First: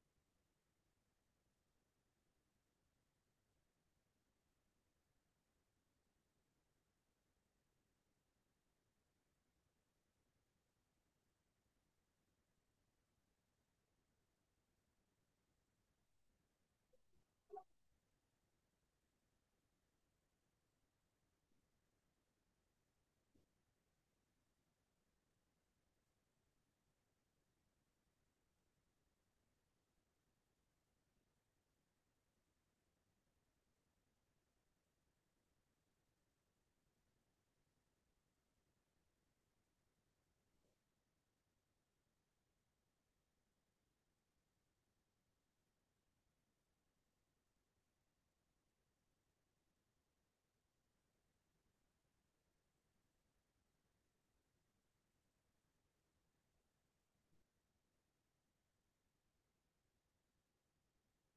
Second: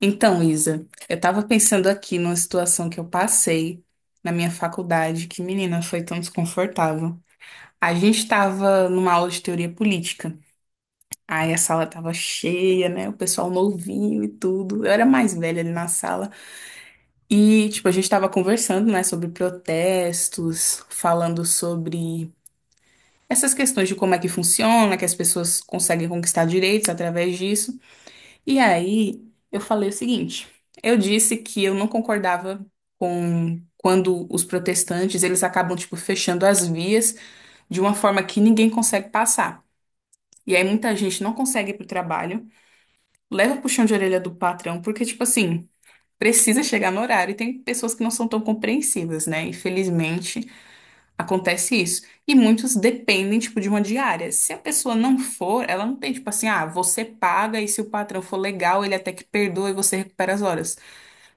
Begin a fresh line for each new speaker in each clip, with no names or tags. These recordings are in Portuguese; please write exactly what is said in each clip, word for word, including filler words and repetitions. Então, Isa, eu tava pensando aqui numa situação que eu passei na minha faculdade, que menina, foi tão desconfortável. A gente tava numa aula de teoria política. Aí a sala tava cheia, né? O pessoal novinho e tudo. Eu era mais velha ali na sala. E, tipo, a gente tava conversando, né, sobre protestos, falando sobre essas questões de como é que funciona, que as pessoas conseguem conquistar direitos através disso. E aí, eu falei o seguinte, eu disse que eu não concordava com quando os protestantes, eles acabam, tipo, fechando as vias de uma forma que ninguém consegue passar. E aí muita gente não consegue ir pro trabalho, leva o puxão de orelha do patrão, porque, tipo assim, precisa chegar no horário e tem pessoas que não são tão compreensivas, né? Infelizmente. Acontece isso. E muitos dependem, tipo, de uma diária. Se a pessoa não for, ela não tem, tipo assim, ah, você paga e se o patrão for legal, ele até que perdoa e você recupera as horas.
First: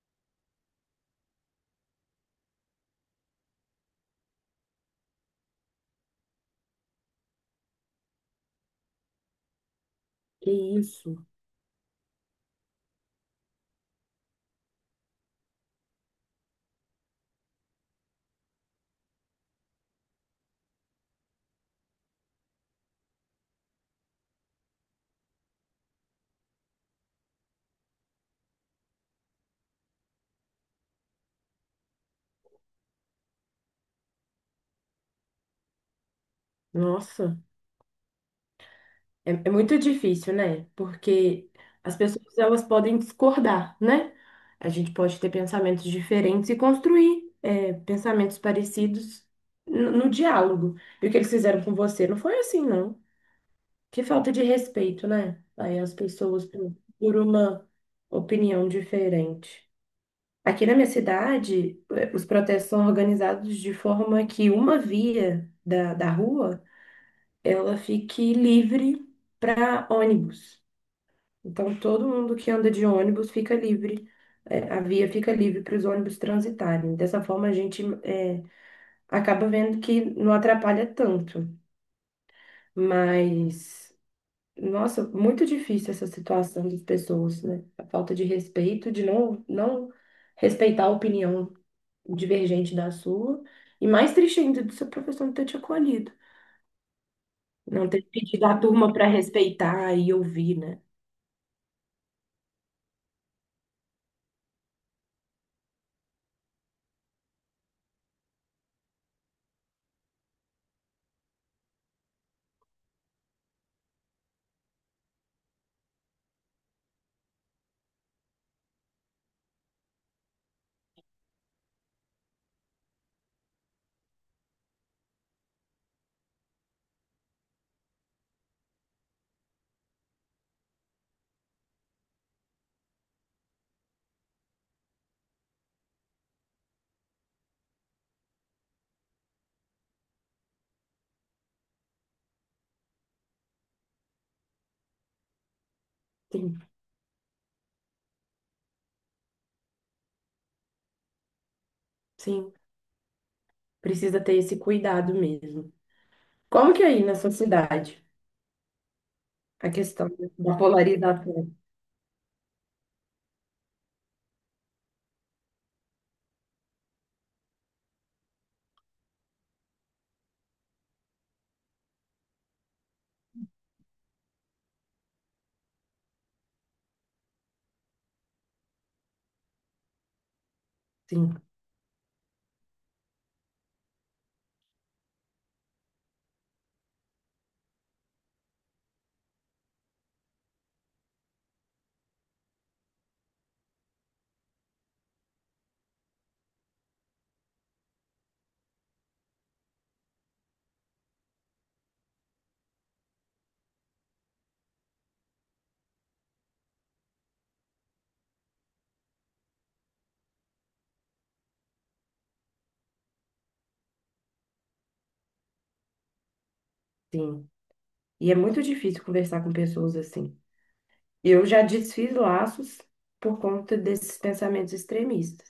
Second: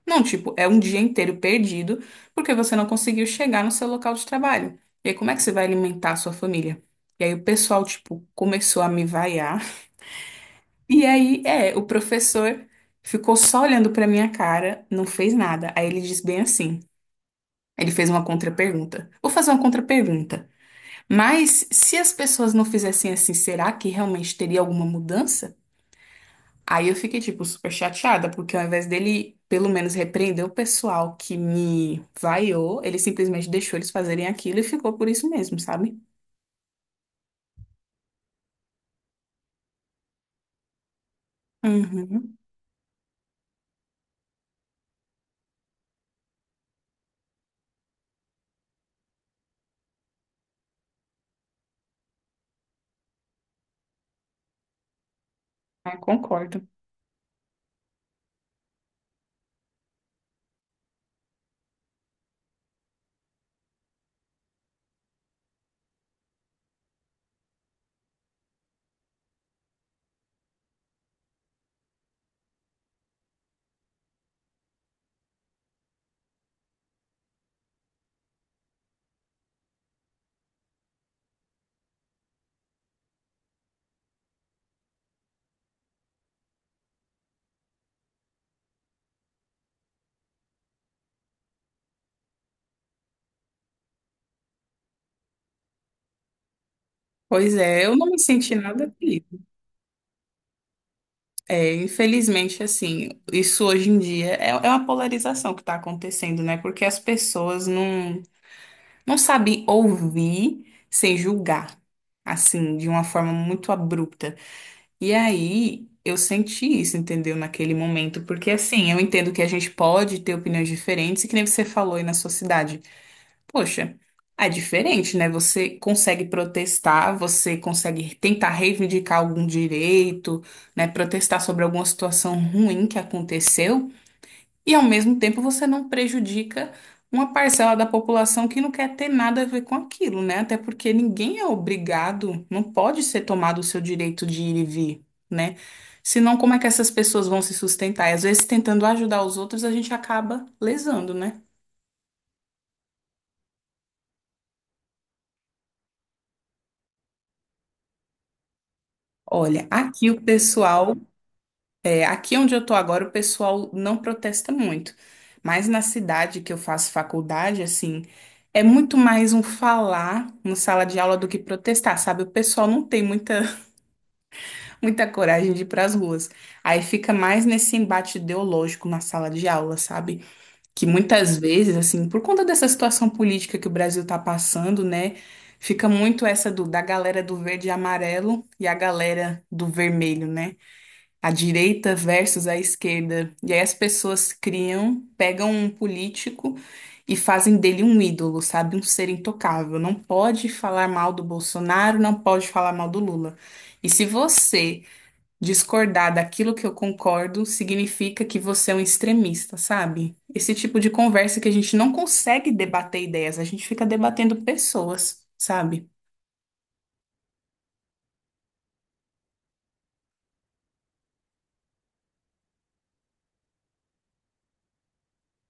Não, tipo, é um dia inteiro perdido porque você não conseguiu chegar no seu local de trabalho. E aí, como é que você vai alimentar a sua família? E aí, o pessoal, tipo, começou a me vaiar.
Que
E
isso?
aí, é, o professor ficou só olhando pra minha cara, não fez nada. Aí ele disse bem assim. Ele fez uma contrapergunta. Vou fazer uma contrapergunta. Mas se as pessoas não fizessem assim, será que realmente teria alguma mudança? Aí eu fiquei, tipo, super chateada, porque ao invés dele, pelo menos, repreender o pessoal que me vaiou, ele simplesmente deixou eles fazerem aquilo e ficou por isso mesmo, sabe?
Nossa, é, é muito difícil, né? Porque as
Uhum.
pessoas elas podem discordar, né? A gente pode ter pensamentos diferentes e construir é, pensamentos parecidos no, no diálogo. E o que eles fizeram com você não foi assim, não. Que falta de respeito, né? Aí as
Ah,
pessoas
concordo.
por por uma opinião diferente. Aqui na minha cidade, eh, os protestos são organizados de forma que uma via da, da rua ela fique livre para ônibus. Então, todo mundo que anda de ônibus fica livre, é, a via fica livre para os ônibus transitarem. Dessa forma, a gente é, acaba vendo que não atrapalha tanto. Mas, nossa, muito difícil essa situação das pessoas, né? A falta de respeito, de não, não respeitar a opinião divergente da sua. E mais triste ainda do seu professor não ter te acolhido.
Pois é,
Não
eu
ter
não me
pedido
senti
à turma
nada
para
feliz.
respeitar e ouvir, né?
É, infelizmente, assim, isso hoje em dia é, é uma polarização que está acontecendo, né? Porque as pessoas não. Não sabe ouvir sem julgar, assim, de uma forma muito abrupta. E aí eu senti isso, entendeu? Naquele momento, porque assim, eu entendo que a gente pode ter opiniões diferentes, e que nem você falou aí na sua cidade. Poxa, é diferente, né? Você consegue protestar, você consegue tentar reivindicar algum direito, né? Protestar sobre alguma situação ruim que aconteceu. E ao mesmo tempo você não prejudica uma parcela da população que não quer ter nada a ver com aquilo, né? Até porque ninguém é obrigado, não pode ser tomado o seu direito de ir e vir, né? Senão, como é que essas pessoas vão se sustentar? E às vezes, tentando ajudar os outros, a gente acaba lesando, né?
Sim, precisa ter esse cuidado mesmo. Como que é aí na sua cidade
Olha,
a questão
aqui o
da
pessoal.
polarização?
É, aqui onde eu tô agora, o pessoal não protesta muito. Mas na cidade que eu faço faculdade, assim, é muito mais um falar na sala de aula do que protestar, sabe? O pessoal não tem muita, muita coragem de ir para as ruas. Aí fica mais nesse embate ideológico na sala de aula, sabe? Que
Sim,
muitas vezes, assim, por conta dessa situação política que o Brasil tá passando, né? Fica muito essa do, da galera do verde e amarelo e a galera do vermelho, né? A direita versus a esquerda. E aí as pessoas criam, pegam um político e fazem dele um ídolo, sabe? Um ser intocável. Não pode falar mal do Bolsonaro, não pode falar mal do Lula. E se você discordar daquilo que eu concordo, significa que você é um extremista, sabe? Esse tipo de conversa que a gente não consegue debater ideias, a gente fica debatendo pessoas, sabe?
sim. E é muito difícil conversar com pessoas assim. Eu já desfiz laços por conta desses pensamentos extremistas,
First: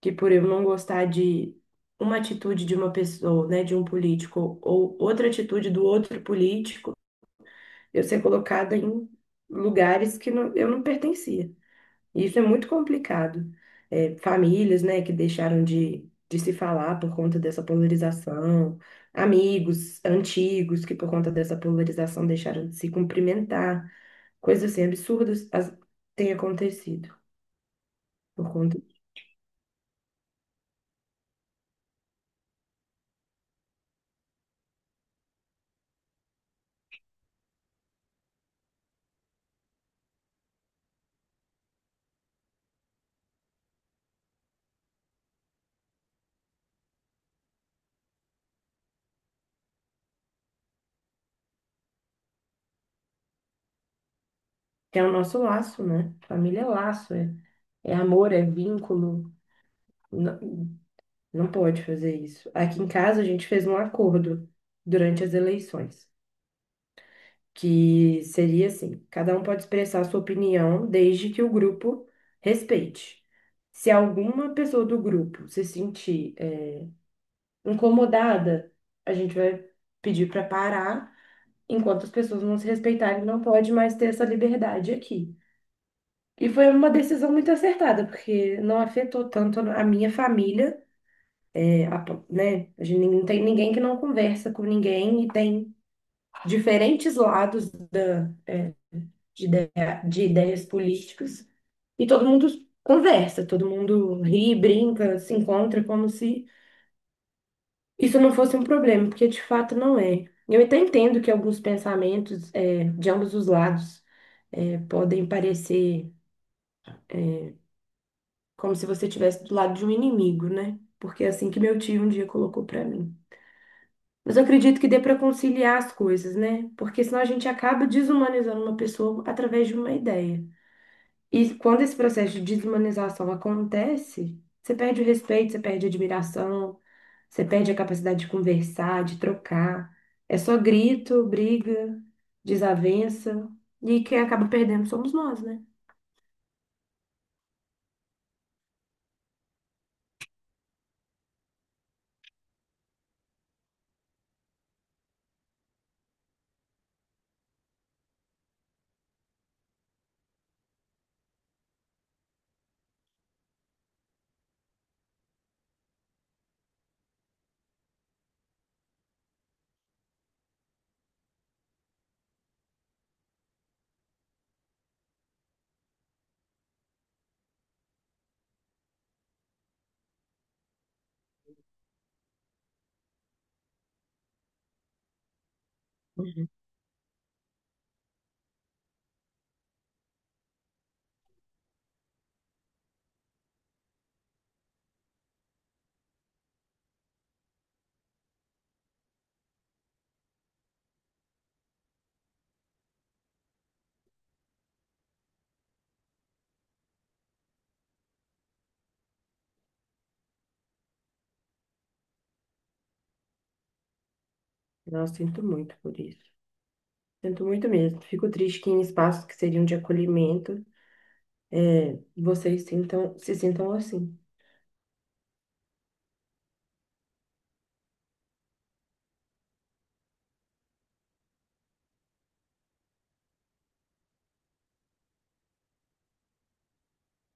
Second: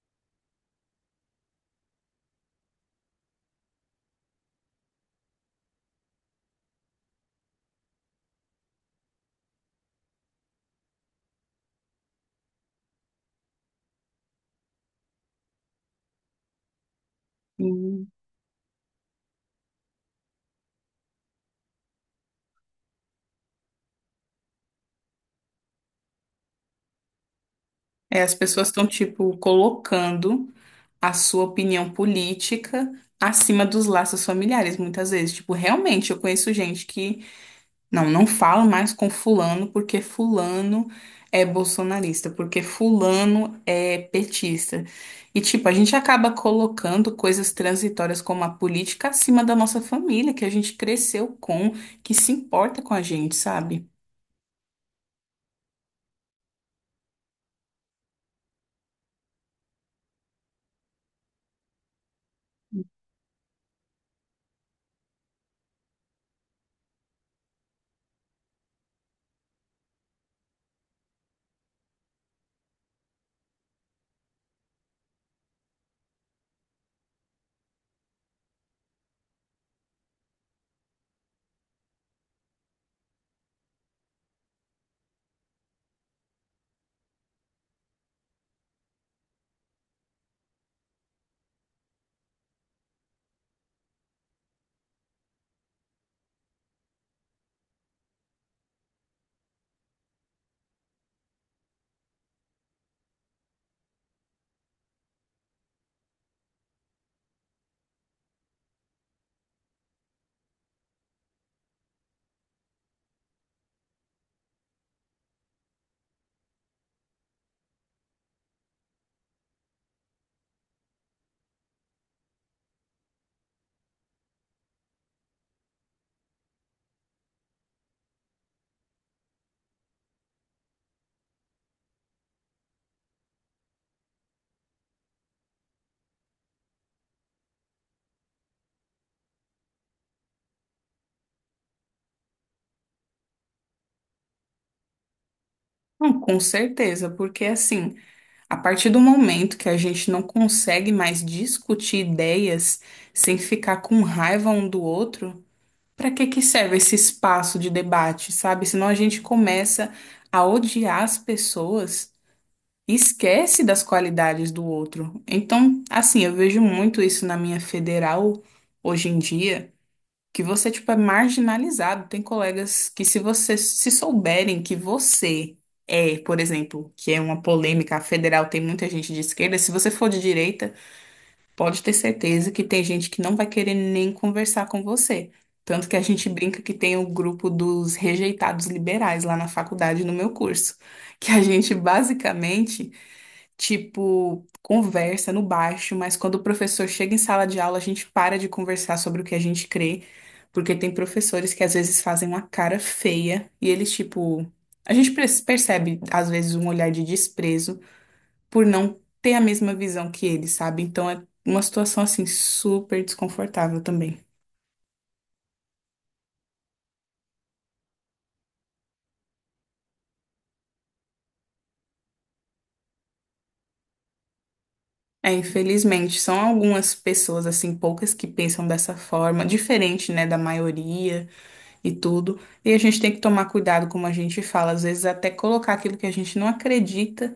que por eu não gostar de uma atitude de uma pessoa, né, de um político ou outra atitude do outro político, eu ser colocada em lugares que não- eu não pertencia. E isso é muito complicado. É, famílias, né, que deixaram de, de se falar por conta dessa
Sim.
polarização, amigos antigos que por conta dessa polarização deixaram de se cumprimentar, coisas assim absurdas as, têm acontecido
É, as
por
pessoas
conta
estão, tipo, colocando a sua opinião política acima dos laços familiares, muitas vezes. Tipo, realmente, eu conheço gente que não, não falo mais com fulano porque fulano é bolsonarista, porque fulano é petista. E, tipo, a gente acaba colocando coisas transitórias como a política acima da nossa família, que a gente cresceu com, que se importa com a gente, sabe?
que é o nosso laço, né? Família é laço, é, é amor, é vínculo. Não, não pode fazer isso. Aqui em casa a gente fez um acordo durante as eleições, que seria assim: cada um pode expressar sua opinião desde que o grupo respeite. Se alguma pessoa do grupo se sentir eh, incomodada, a gente vai pedir para parar. Enquanto as pessoas não se respeitarem, não pode mais ter essa liberdade aqui. E foi uma decisão muito acertada, porque não afetou tanto a minha família, eh, a po- né? A gente não tem ninguém que não conversa com ninguém e tem diferentes lados de, ideia- de ideias políticas, e todo mundo conversa, todo mundo ri, brinca, se encontra como se isso não fosse um problema, porque de fato não é. Eu até entendo que alguns pensamentos eh, de ambos os lados eh, podem parecer como se você estivesse do lado de um inimigo, né? Porque é assim que meu tio um dia colocou para mim. Mas eu acredito que dê para conciliar as coisas, né? Porque senão a gente acaba desumanizando uma pessoa através de uma ideia. E quando esse processo de desumanização acontece, você perde o respeito, você perde a admiração, você perde a capacidade de conversar, de trocar. É só grito, briga, desavença. E quem acaba perdendo somos nós, né?
Não, com certeza, porque assim. A partir do momento que a gente não consegue mais discutir ideias sem ficar com raiva um do outro, para que que serve esse espaço de debate, sabe? Senão a gente começa a odiar as pessoas e esquece das qualidades do outro. Então, assim, eu vejo muito isso na minha federal hoje em dia que você, tipo, é marginalizado. Tem colegas que, se você se souberem que você é, por exemplo, que é uma polêmica, a federal tem muita gente de esquerda, se você for de direita, pode ter certeza que tem gente que não vai querer nem conversar com você. Tanto que a gente
Uhum.
brinca que tem o grupo dos rejeitados liberais lá na faculdade, no meu curso, que a gente basicamente, tipo, conversa no baixo, mas quando o professor chega em sala de aula, a gente para de conversar sobre o que a gente crê, porque tem professores que às vezes fazem uma cara feia e eles, tipo, a gente pre- percebe às vezes um olhar de desprezo por não ter a mesma visão que eles, sabe? Então é uma situação assim super desconfortável também.
Nossa, sinto muito por isso. Sinto muito mesmo. Fico triste que em espaços que seriam de acolhimento, é, vocês sintam, se sintam assim.
É, infelizmente, são algumas pessoas, assim, poucas que pensam dessa forma, diferente, né, da maioria. E tudo. E a gente tem que tomar cuidado, como a gente fala, às vezes até colocar aquilo que a gente não acredita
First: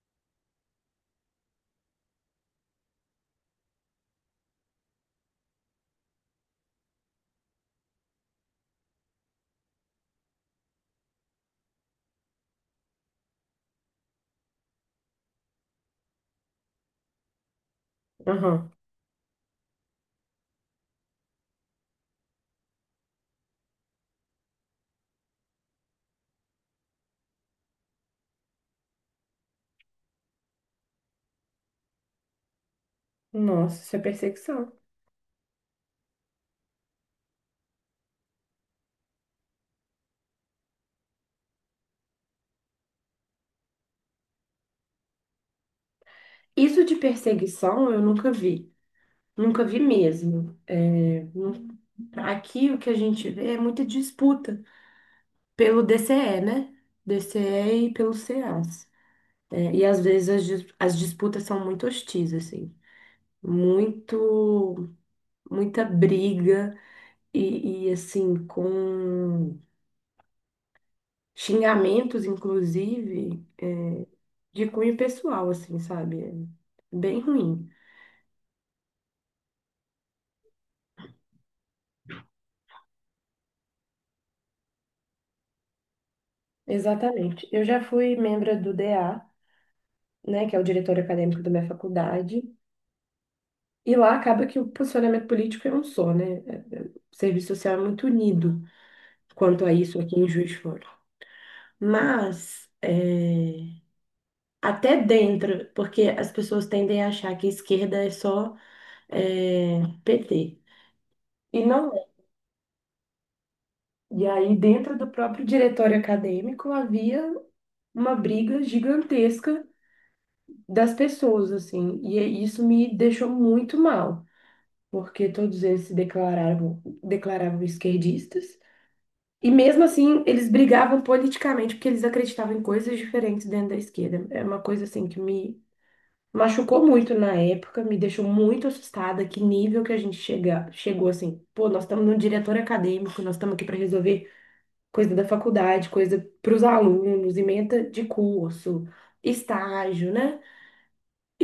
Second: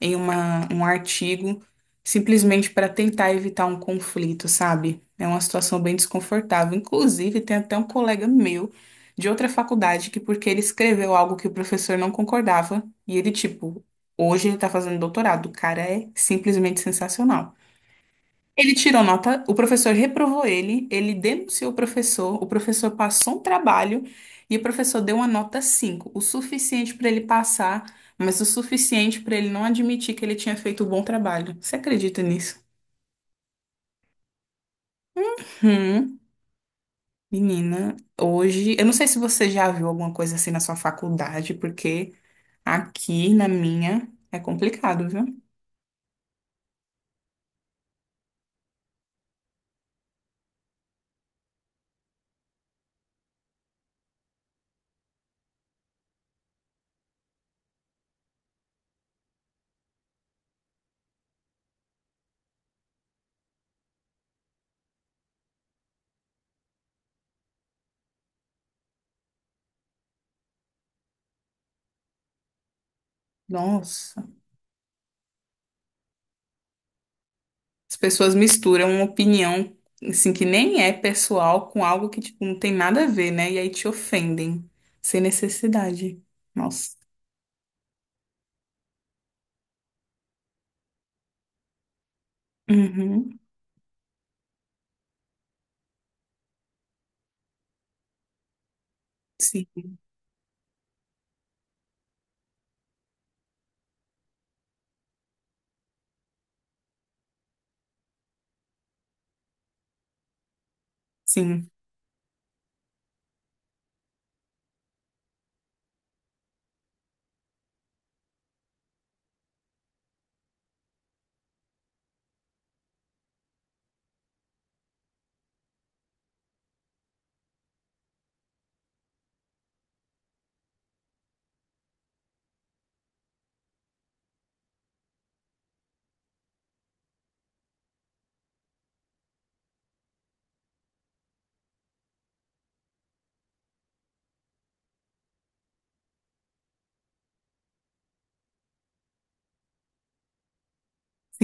em uma, um artigo, simplesmente para tentar evitar um conflito, sabe? É uma situação bem desconfortável. Inclusive, tem até um colega meu de outra faculdade que, porque ele escreveu algo que o professor não concordava, e ele, tipo, hoje ele tá fazendo doutorado. O cara é simplesmente sensacional.
Aham.
Ele tirou nota, o professor reprovou ele, ele denunciou o professor, o professor passou um trabalho e o professor deu uma nota cinco, o suficiente para ele passar, mas o suficiente para ele não admitir que ele tinha feito um bom trabalho. Você acredita nisso?
Nossa, isso é perseguição.
Hum, menina, hoje, eu não sei se você já viu alguma coisa assim na sua faculdade, porque aqui na minha é complicado, viu?
Isso de perseguição eu nunca vi. Nunca vi mesmo. É, nu- aqui o que a gente vê é muita disputa pelo D C E, né? DCE e e pelos C As. É, e às vezes as, dis- as disputas são muito hostis, assim. Muito, muita briga e, e, assim, com xingamentos, inclusive, é,
Nossa.
de cunho pessoal, assim, sabe? É bem ruim.
As pessoas misturam uma opinião, assim, que nem é pessoal com algo que, tipo, não tem nada a ver, né? E aí te ofendem, sem necessidade. Nossa.
Exatamente. Eu já fui membro do D A, né, que é o diretor acadêmico da minha faculdade.
Uhum.
E lá acaba que o posicionamento político é um só, né? É, é, O serviço social é muito unido quanto
Sim,
a isso aqui em Juiz de Fora. Mas, é, até dentro, porque as pessoas tendem a achar que esquerda é só é, P T. E
sim,
não é. E aí, dentro do próprio diretório acadêmico, havia uma briga gigantesca das pessoas, assim. E é, isso me deixou muito mal, porque todos eles se declaravam, declaravam esquerdistas. E mesmo assim, eles brigavam politicamente porque eles acreditavam em coisas diferentes dentro da esquerda. É uma coisa assim que me machucou muito na época, me deixou muito assustada, que nível que a gente chega, chegou assim. Pô, nós estamos num diretório acadêmico, nós estamos aqui para resolver coisa da faculdade, coisa para os alunos, ementa de curso, estágio, né?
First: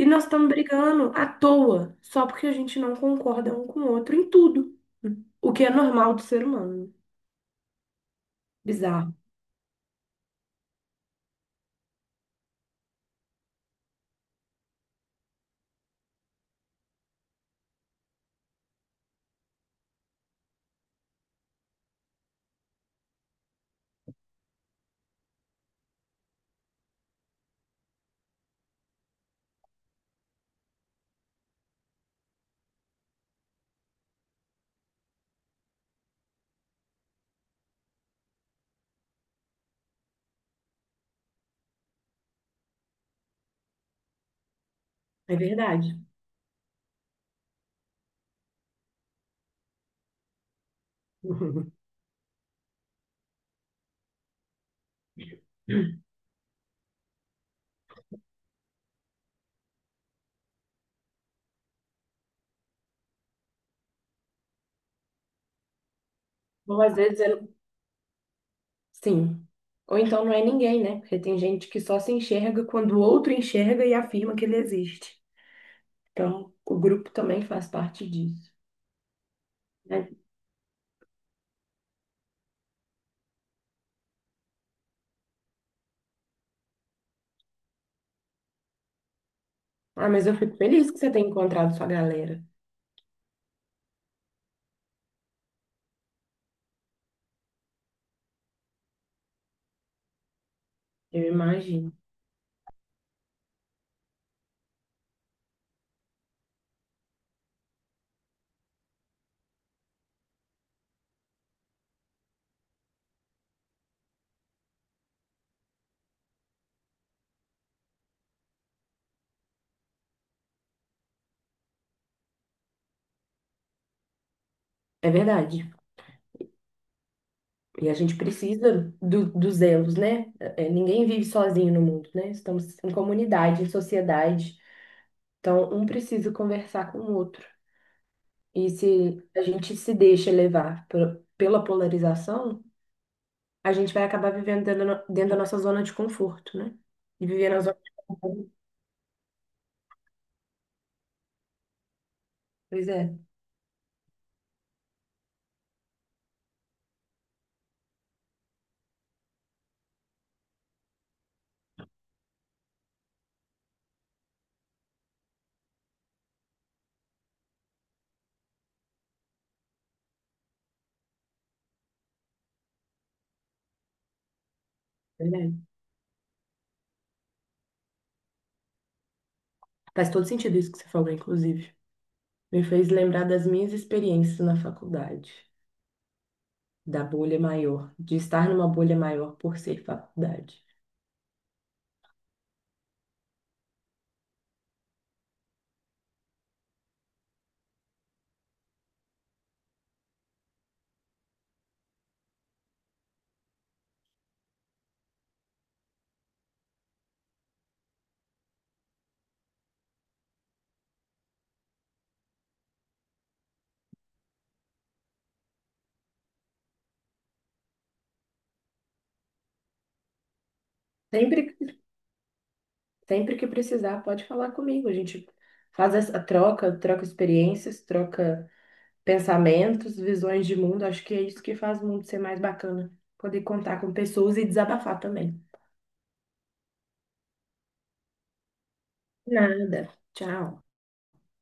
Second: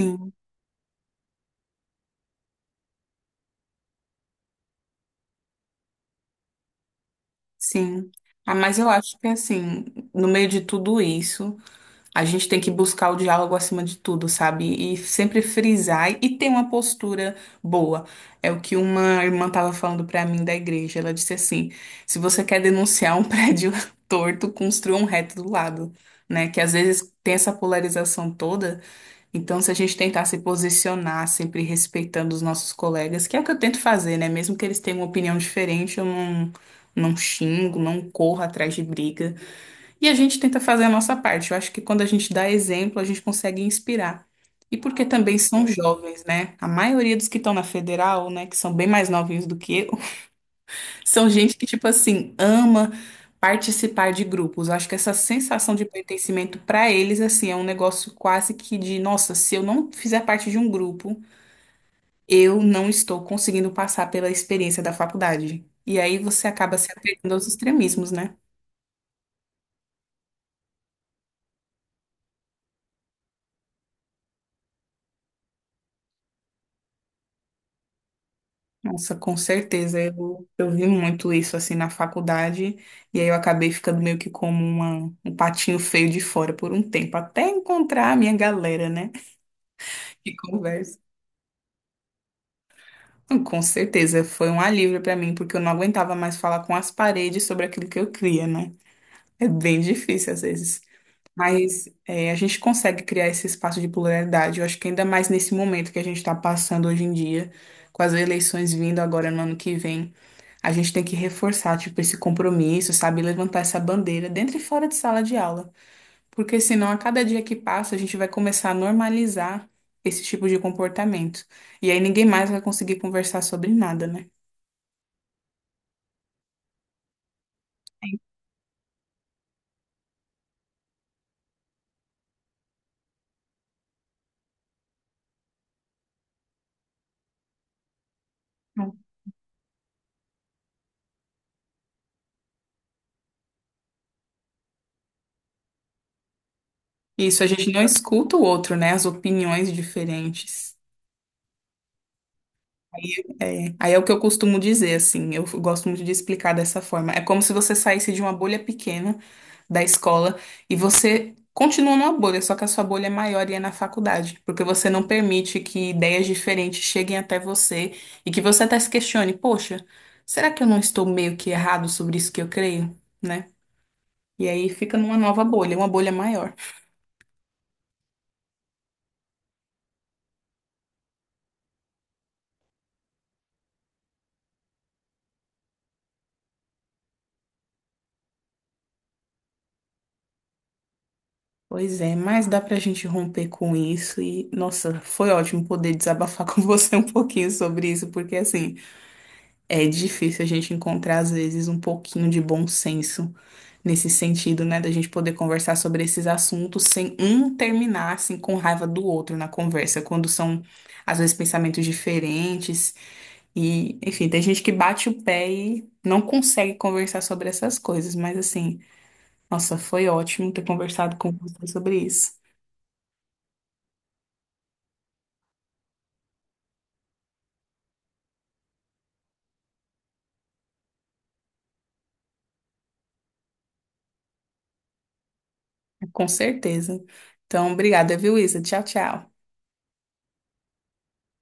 E nós estamos brigando à toa, só porque a gente não concorda um com o outro em tudo, o que é normal do ser humano.
sim. Ah, mas eu
Bizarro,
acho que, assim, no meio de tudo isso. A gente tem que buscar o diálogo acima de tudo, sabe? E sempre frisar e ter uma postura boa. É o que uma irmã estava falando para mim da igreja. Ela disse assim: se você quer denunciar um prédio torto, construa um reto do lado, né? Que às vezes tem essa polarização toda. Então, se a gente tentar se posicionar, sempre respeitando os nossos colegas, que é o que eu tento fazer, né? Mesmo que eles tenham uma opinião diferente, eu não, não xingo, não corro atrás de briga. E a gente tenta fazer a nossa parte. Eu acho que quando a gente dá exemplo, a gente consegue inspirar. E porque
é
também são
verdade.
jovens, né? A maioria dos que estão na federal, né, que são bem mais novinhos do que eu, são gente que, tipo assim, ama participar de grupos. Eu acho que essa sensação de pertencimento para eles, assim, é um negócio quase que de, nossa, se eu não fizer parte de um grupo, eu não estou conseguindo passar pela experiência da faculdade. E aí você acaba
Bom,
se
às vezes
apegando
é...
aos extremismos, né?
Sim. Ou então não é ninguém, né? Porque tem gente que só se enxerga quando o outro enxerga e afirma que ele existe. Então, o grupo também faz parte disso,
Nossa, com certeza.
né?
Eu, eu vi muito isso assim na faculdade, e aí eu acabei ficando meio que como uma, um patinho feio de fora por um tempo, até encontrar a minha galera, né?
Ah, mas
Que
eu fico feliz que
conversa.
você tenha encontrado sua galera.
Então, com certeza, foi um alívio pra mim, porque eu não aguentava mais falar com as paredes sobre aquilo que eu cria, né? É bem difícil às vezes.
Eu
Mas
imagino.
é, a gente consegue criar esse espaço de pluralidade. Eu acho que ainda mais nesse momento que a gente está passando hoje em dia, com as eleições vindo agora no ano que vem. A gente tem que reforçar, tipo, esse compromisso, sabe? Levantar essa bandeira dentro e fora de sala de aula. Porque senão, a cada dia que passa, a gente vai começar a normalizar esse tipo de comportamento. E aí ninguém mais vai conseguir conversar sobre nada, né?
É verdade. E a gente precisa do, dos elos, né? É, ninguém vive sozinho no mundo, né? Estamos em comunidade, em sociedade. Então, um precisa conversar com o outro. E se
Não.
a gente se deixa levar pe- pela polarização, a gente vai acabar vivendo dentro da, no- dentro da nossa zona de conforto, né? E
Isso, a
viver na
gente
zona
não
de
escuta o
conforto.
outro, né? As opiniões diferentes.
Pois é,
É, aí é o que eu costumo dizer, assim, eu gosto muito de explicar dessa forma. É como se você saísse de uma bolha pequena da escola e você continua numa bolha, só que a sua bolha é maior e é na faculdade, porque você não permite que ideias diferentes cheguem até você e que você até se questione, poxa, será que eu não estou meio que errado sobre isso que eu creio, né? E aí fica numa nova
verdade.
bolha, uma bolha maior.
Faz todo sentido isso que você falou, inclusive. Me fez lembrar das minhas experiências na faculdade, da bolha maior, de estar numa bolha maior por ser faculdade.
Pois é, mas dá pra gente romper com isso e, nossa, foi ótimo poder desabafar com você um pouquinho sobre isso, porque assim, é difícil a gente encontrar às vezes um pouquinho de bom senso nesse sentido, né, da gente poder conversar sobre esses assuntos sem um terminar assim com raiva do outro na conversa, quando são às vezes pensamentos diferentes e, enfim, tem gente que bate o pé e não consegue conversar sobre essas coisas, mas assim, nossa, foi ótimo ter conversado com
Sempre,
você sobre isso.
sempre que precisar, pode falar comigo. A gente faz essa troca, troca experiências, troca pensamentos, visões de mundo. Acho que é isso que faz o mundo ser mais bacana. Poder contar com pessoas e desabafar também.
Com certeza. Então, obrigada, viu, Isa? Tchau, tchau.
Nada. Tchau.